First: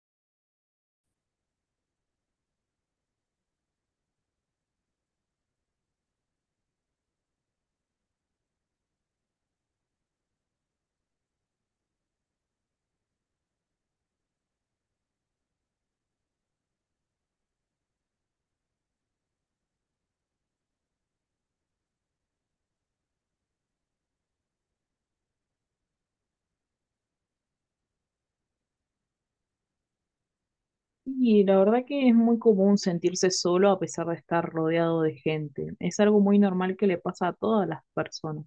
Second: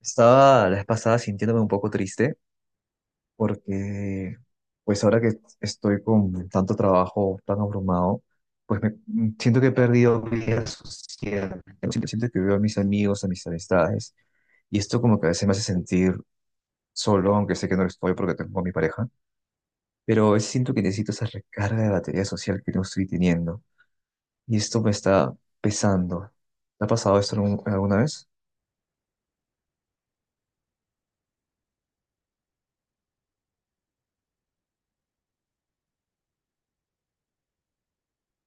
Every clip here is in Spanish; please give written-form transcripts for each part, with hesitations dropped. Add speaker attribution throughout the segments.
Speaker 1: Estaba la vez pasada sintiéndome un poco triste porque, pues ahora que estoy con tanto trabajo, tan abrumado, pues siento que he perdido vida social. Siento que veo a mis amigos, a mis amistades, y esto como que a veces me hace sentir solo, aunque sé que no lo estoy porque tengo a mi pareja, pero a veces siento que necesito esa recarga de batería social que no estoy teniendo, y esto me está pesando. ¿Te ha pasado esto alguna vez?
Speaker 2: Y la verdad que es muy común sentirse solo a pesar de estar rodeado de gente. Es algo muy normal que le pasa a todas las personas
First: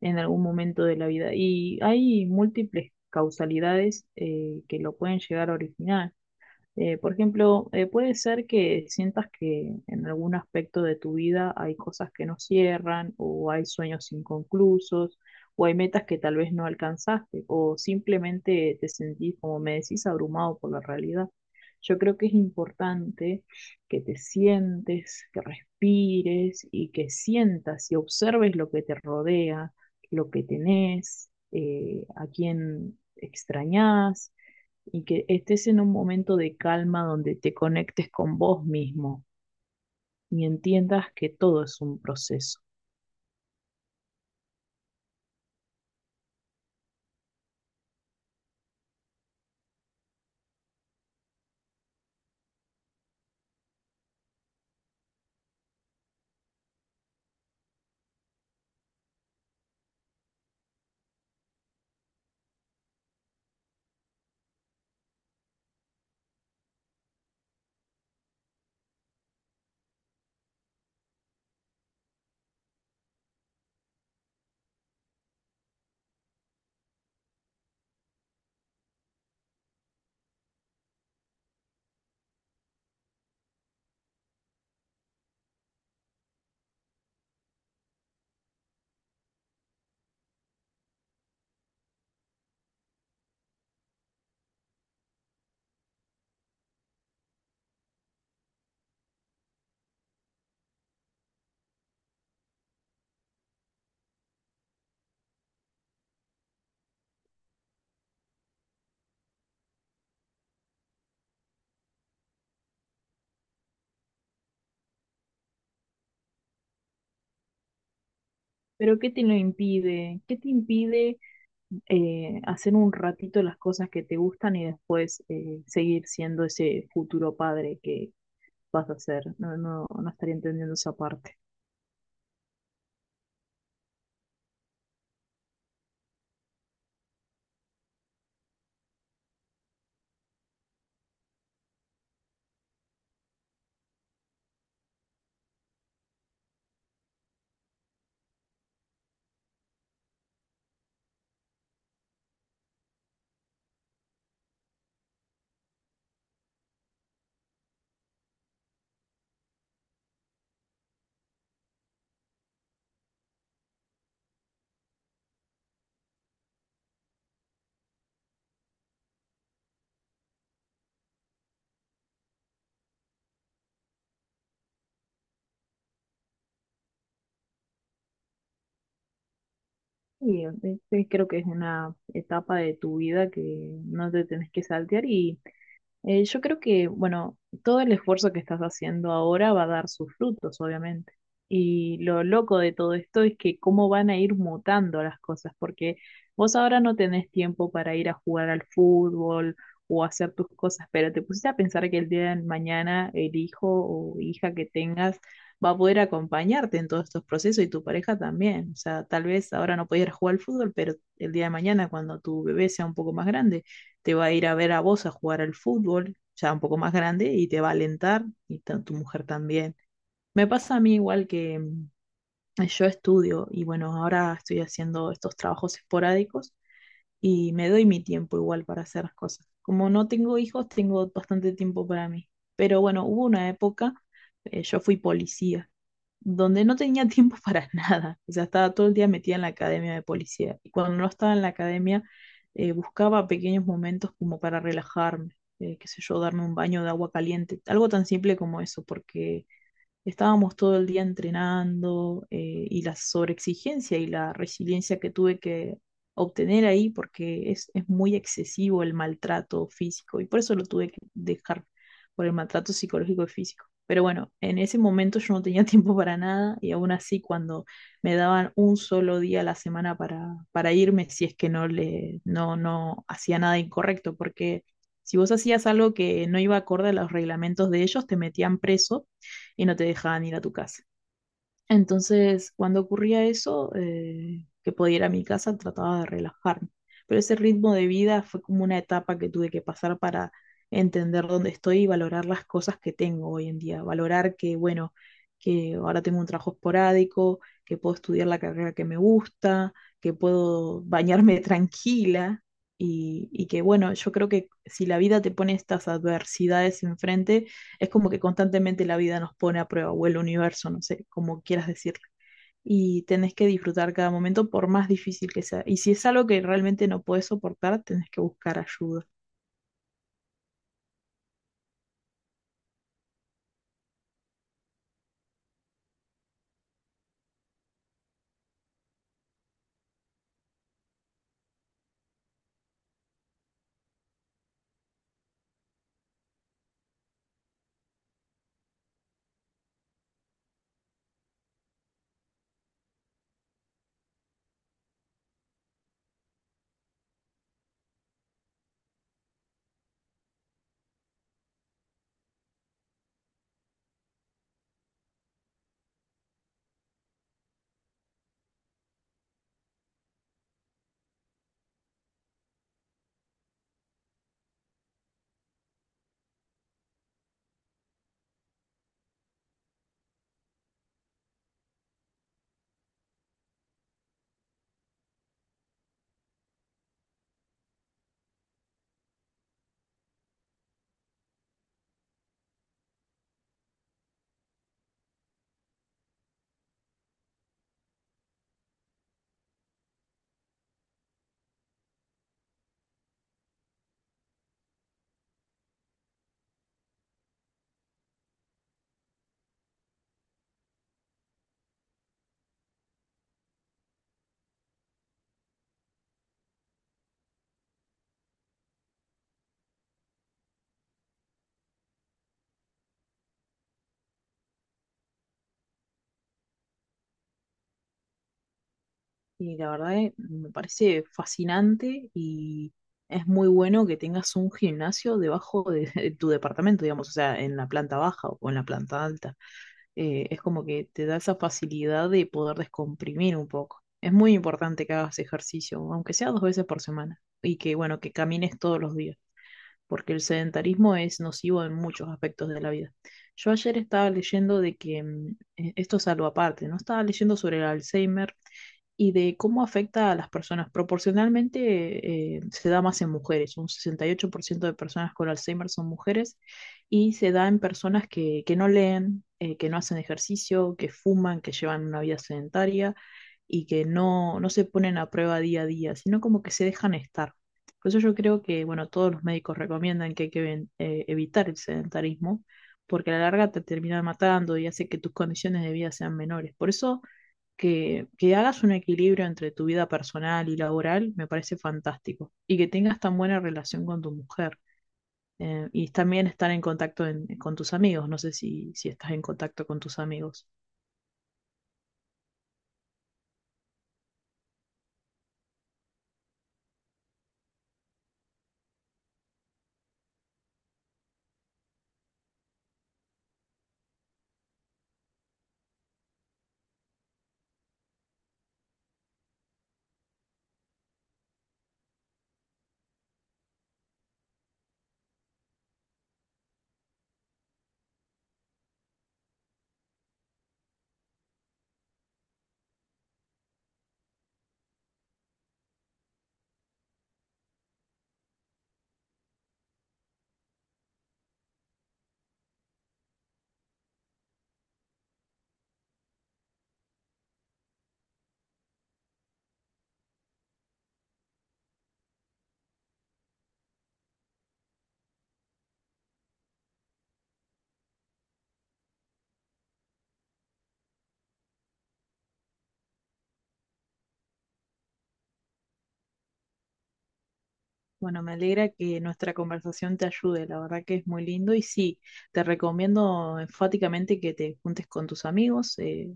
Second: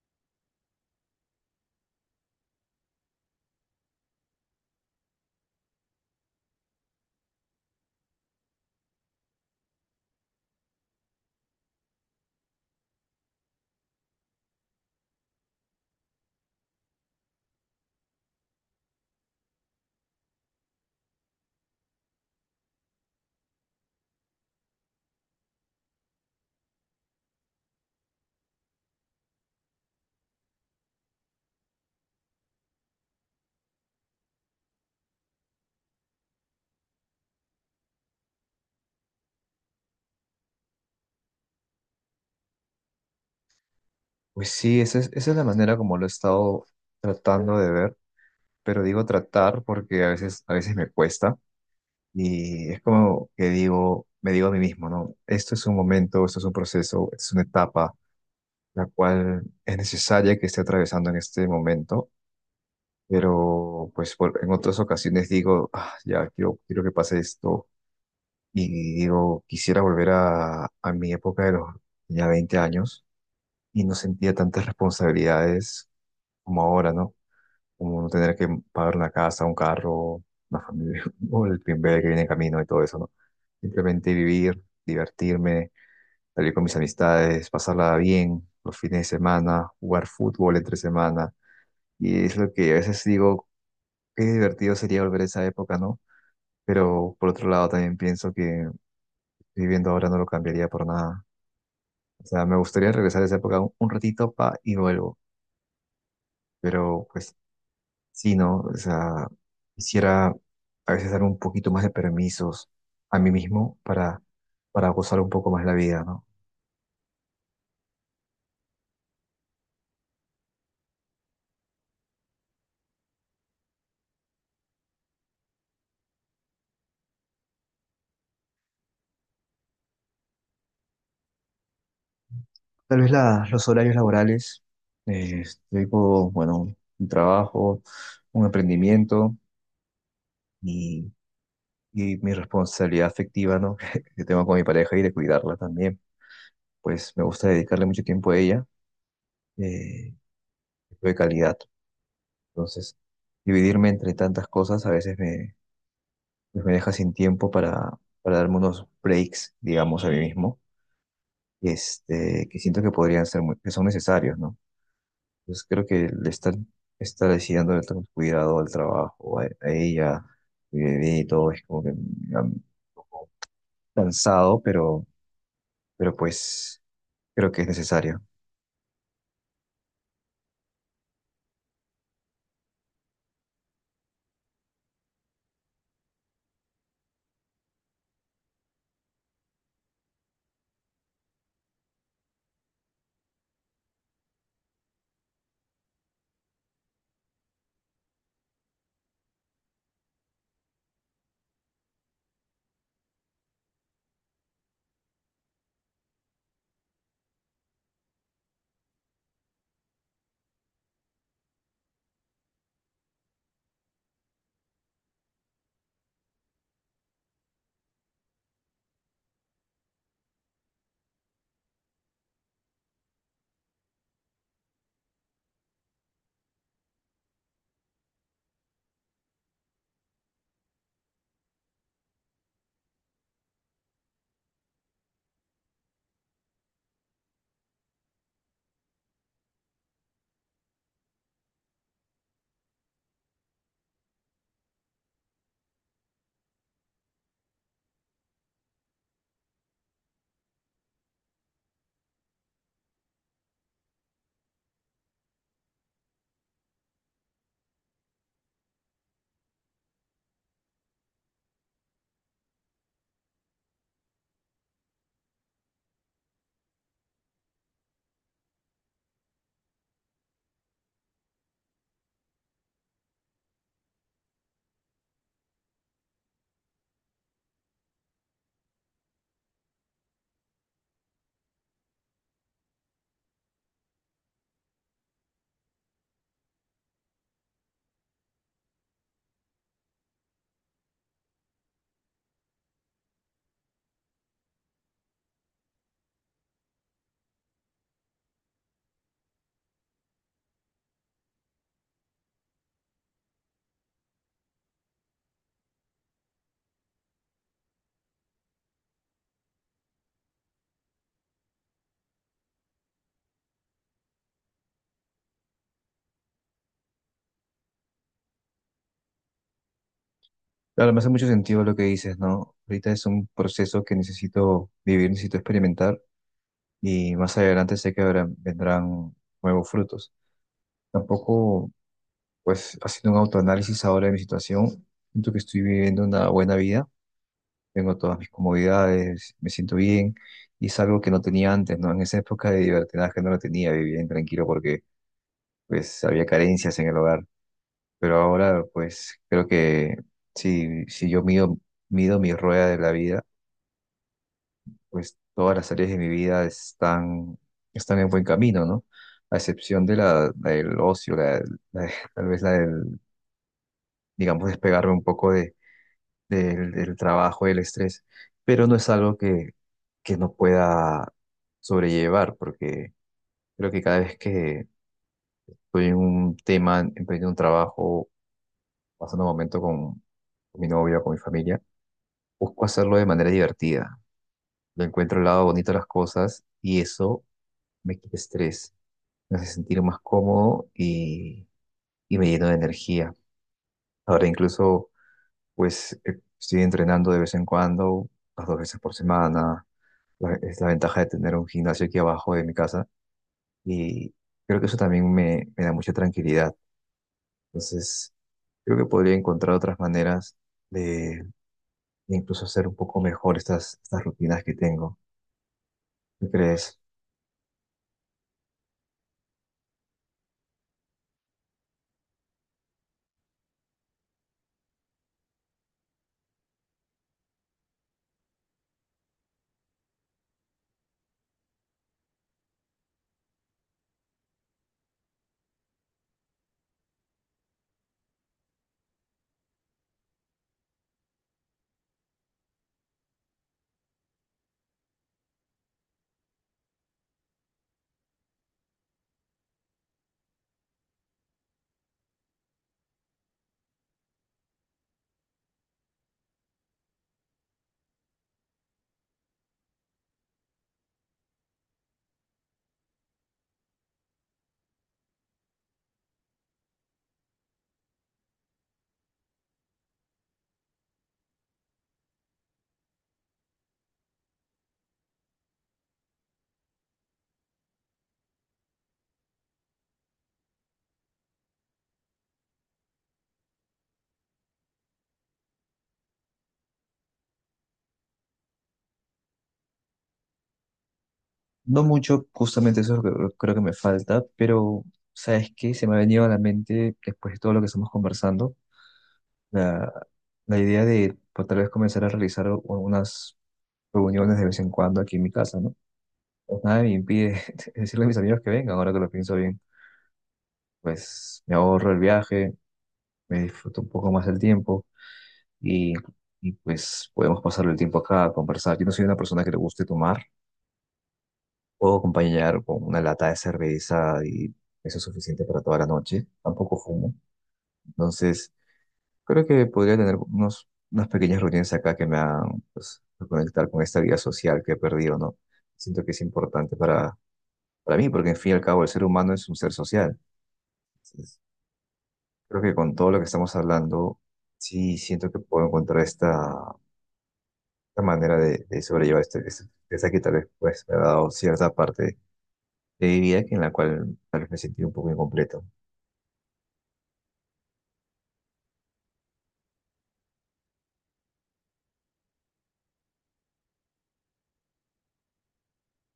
Speaker 2: en algún momento de la vida. Y hay múltiples causalidades que lo pueden llegar a originar. Por ejemplo, puede ser que sientas que en algún aspecto de tu vida hay cosas que no cierran, o hay sueños inconclusos, o hay metas que tal vez no alcanzaste, o simplemente te sentís, como me decís, abrumado por la realidad. Yo creo que es importante que te sientes, que respires y que sientas y observes lo que te rodea, lo que tenés, a quién extrañás y que estés en un momento de calma donde te conectes con vos mismo y entiendas que todo es un proceso.
Speaker 1: Pues sí, esa es la manera como lo he estado tratando de ver, pero digo tratar porque a veces me cuesta y es como que digo, me digo a mí mismo, ¿no? Esto es un momento, esto es un proceso, esto es una etapa, la cual es necesaria que esté atravesando en este momento, pero en otras ocasiones digo: "Ah, ya quiero que pase esto y digo, quisiera volver a mi época de los ya 20 años y no sentía tantas responsabilidades como ahora, ¿no? Como no tener que pagar una casa, un carro, una familia, o el primer que viene en camino y todo eso, ¿no? Simplemente vivir, divertirme, salir con mis amistades, pasarla bien los fines de semana, jugar fútbol entre semana". Y es lo que a veces digo, qué divertido sería volver a esa época, ¿no? Pero por otro lado también pienso que viviendo ahora no lo cambiaría por nada. O sea, me gustaría regresar a esa época un ratito pa, y vuelvo. Pero pues sí, ¿no? O sea, quisiera a veces dar un poquito más de permisos a mí mismo para gozar un poco más la vida, ¿no?
Speaker 2: Pero ¿qué te lo impide? ¿Qué te impide hacer un ratito las cosas que te gustan y después seguir siendo ese futuro padre que vas a ser? No, no, no estaría entendiendo esa parte.
Speaker 1: Tal vez los horarios laborales, eh, tengo, bueno, un trabajo, un emprendimiento y, y mi responsabilidad afectiva, ¿no? Que tengo con mi pareja y de cuidarla también. Pues me gusta dedicarle mucho tiempo a ella, eh, tiempo de calidad. Entonces, dividirme entre tantas cosas pues me deja sin tiempo para darme unos breaks, digamos, a mí mismo, este, que siento que podrían ser que son necesarios, ¿no? Entonces creo que estar así dándole tanto cuidado al trabajo, a ella, mi bebé y todo, es como que cansado, pero pues creo que es necesario.
Speaker 2: Y creo que es una etapa de tu vida que no te tenés que saltear y yo creo que, bueno, todo el esfuerzo que estás haciendo ahora va a dar sus frutos, obviamente. Y lo loco de todo esto es que cómo van a ir mutando las cosas, porque vos ahora no tenés tiempo para ir a jugar al fútbol o hacer tus cosas, pero te pusiste a pensar que el día de mañana el hijo o hija que tengas va a poder acompañarte en todos estos procesos y tu pareja también. O sea, tal vez ahora no podías jugar al fútbol, pero el día de mañana cuando tu bebé sea un poco más grande te va a ir a ver a vos a jugar al fútbol, ya un poco más grande, y te va a alentar, y tu mujer también. Me pasa a mí igual que yo estudio y bueno, ahora estoy haciendo estos trabajos esporádicos y me doy mi tiempo igual para hacer las cosas. Como no tengo hijos, tengo bastante tiempo para mí. Pero bueno, hubo una época, yo fui policía, donde no tenía tiempo para nada. O sea, estaba todo el día metida en la academia de policía. Y cuando no estaba en la academia, buscaba pequeños momentos como para relajarme, qué sé yo, darme un baño de agua caliente, algo tan simple como eso, porque estábamos todo el día entrenando y la sobreexigencia y la resiliencia que tuve que obtener ahí porque es muy excesivo el maltrato físico y por eso lo tuve que dejar por el maltrato psicológico y físico. Pero bueno, en ese momento yo no tenía tiempo para nada y aún así cuando me daban un solo día a la semana para irme si es que no le no, no hacía nada incorrecto porque si vos hacías algo que no iba acorde a los reglamentos de ellos, te metían preso y no te dejaban ir a tu casa. Entonces, cuando ocurría eso, que podía ir a mi casa, trataba de relajarme. Pero ese ritmo de vida fue como una etapa que tuve que pasar para entender dónde estoy y valorar las cosas que tengo hoy en día. Valorar que, bueno, que ahora tengo un trabajo esporádico, que puedo estudiar la carrera que me gusta, que puedo bañarme tranquila y, que, bueno, yo creo que si la vida te pone estas adversidades enfrente, es como que constantemente la vida nos pone a prueba, o el universo, no sé, como quieras decirlo. Y tenés que disfrutar cada momento por más difícil que sea. Y si es algo que realmente no puedes soportar, tenés que buscar ayuda.
Speaker 1: Claro, me hace mucho sentido lo que dices, ¿no? Ahorita es un proceso que necesito vivir, necesito experimentar y más adelante sé que vendrán nuevos frutos. Tampoco. Pues haciendo un autoanálisis ahora de mi situación, siento que estoy viviendo una buena vida, tengo todas mis comodidades, me siento bien y es algo que no tenía antes, ¿no? En esa época de libertinaje no lo tenía, vivía bien tranquilo porque pues había carencias en el hogar, pero ahora pues creo que si yo mido mi rueda de la vida, pues todas las áreas de mi vida están en buen camino, ¿no? A excepción de la del ocio, la- tal vez digamos, despegarme un poco de del trabajo, del estrés, pero no es algo que no pueda sobrellevar, porque creo que cada vez que estoy en un tema, emprendiendo un trabajo, pasando un momento con mi novio, con mi familia, busco hacerlo de manera divertida. Le encuentro el lado bonito a las cosas y eso me quita estrés, me hace sentir más cómodo y me lleno de energía. Ahora incluso, pues, estoy entrenando de vez en cuando, las dos veces por semana es la ventaja de tener un gimnasio aquí abajo de mi casa y creo que eso también me da mucha tranquilidad. Entonces, creo que podría encontrar otras maneras de, de incluso hacer un poco mejor estas rutinas que tengo. ¿Qué crees?
Speaker 2: Y la verdad me parece fascinante y es muy bueno que tengas un gimnasio debajo de, de tu departamento, digamos, o sea, en la planta baja o en la planta alta. Es como que te da esa facilidad de poder descomprimir un poco. Es muy importante que hagas ejercicio, aunque sea dos veces por semana, y que, bueno, que camines todos los días, porque el sedentarismo es nocivo en muchos aspectos de la vida. Yo ayer estaba leyendo de que, esto es algo aparte, ¿no? Estaba leyendo sobre el Alzheimer y de cómo afecta a las personas. Proporcionalmente se da más en mujeres, un 68% de personas con Alzheimer son mujeres y se da en personas que no leen, que no hacen ejercicio, que fuman, que llevan una vida sedentaria y que no, no se ponen a prueba día a día, sino como que se dejan estar. Por eso yo creo que, bueno, todos los médicos recomiendan que hay que evitar el sedentarismo, porque a la larga te termina matando y hace que tus condiciones de vida sean menores. Por eso que hagas un equilibrio entre tu vida personal y laboral me parece fantástico. Y que tengas tan buena relación con tu mujer. Y también estar en contacto con tus amigos. No sé si estás en contacto con tus amigos.
Speaker 1: No mucho, justamente eso es lo que creo que me falta, pero ¿sabes qué? Se me ha venido a la mente después de todo lo que estamos conversando, la, la idea de pues, tal vez comenzar a realizar unas reuniones de vez en cuando aquí en mi casa, ¿no? Pues nada me impide decirle a mis amigos que vengan, ahora que lo pienso bien. Pues me ahorro el viaje, me disfruto un poco más el tiempo y, y pues podemos pasar el tiempo acá a conversar. Yo no soy una persona que le guste tomar, puedo acompañar con una lata de cerveza y eso es suficiente para toda la noche. Tampoco fumo, entonces creo que podría tener unas pequeñas reuniones acá que me hagan pues, reconectar con esta vida social que he perdido, ¿no? Siento que es importante para mí, porque en fin y al cabo el ser humano es un ser social. Creo que con todo lo que estamos hablando, sí siento que puedo encontrar esta manera de sobrellevar esta que tal vez pues, me ha dado cierta parte de mi vida que en la cual tal vez me sentí un poco incompleto.
Speaker 2: Bueno, me alegra que nuestra conversación te ayude, la verdad que es muy lindo y sí, te recomiendo enfáticamente que te juntes con tus amigos,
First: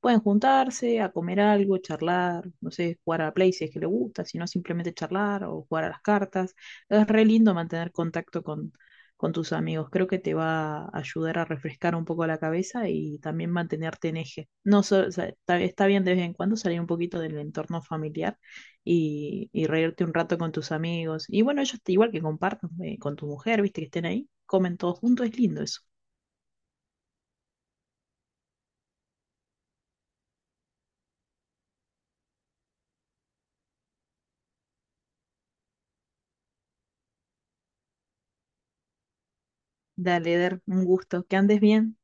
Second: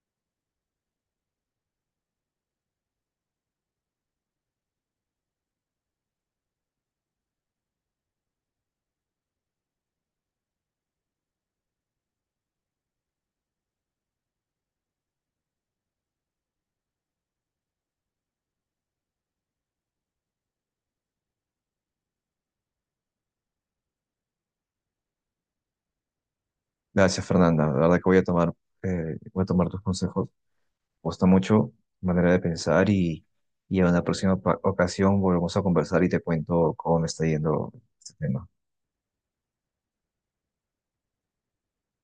Speaker 2: pueden juntarse a comer algo, charlar, no sé, jugar a la Play si es que le gusta, si no simplemente charlar o jugar a las cartas. Es re lindo mantener contacto con tus amigos, creo que te va a ayudar a refrescar un poco la cabeza y también mantenerte en eje. No, o sea, está bien de vez en cuando salir un poquito del entorno familiar y reírte un rato con tus amigos. Y bueno, igual que compartan con tu mujer, viste que estén ahí, comen todos juntos, es lindo eso.
Speaker 1: Gracias, Fernanda. La verdad que voy a tomar tus consejos. Me gusta mucho tu manera de pensar y en una ocasión volvemos a conversar y te cuento cómo me está yendo este tema.
Speaker 2: Dale, Eder, un gusto, que andes bien.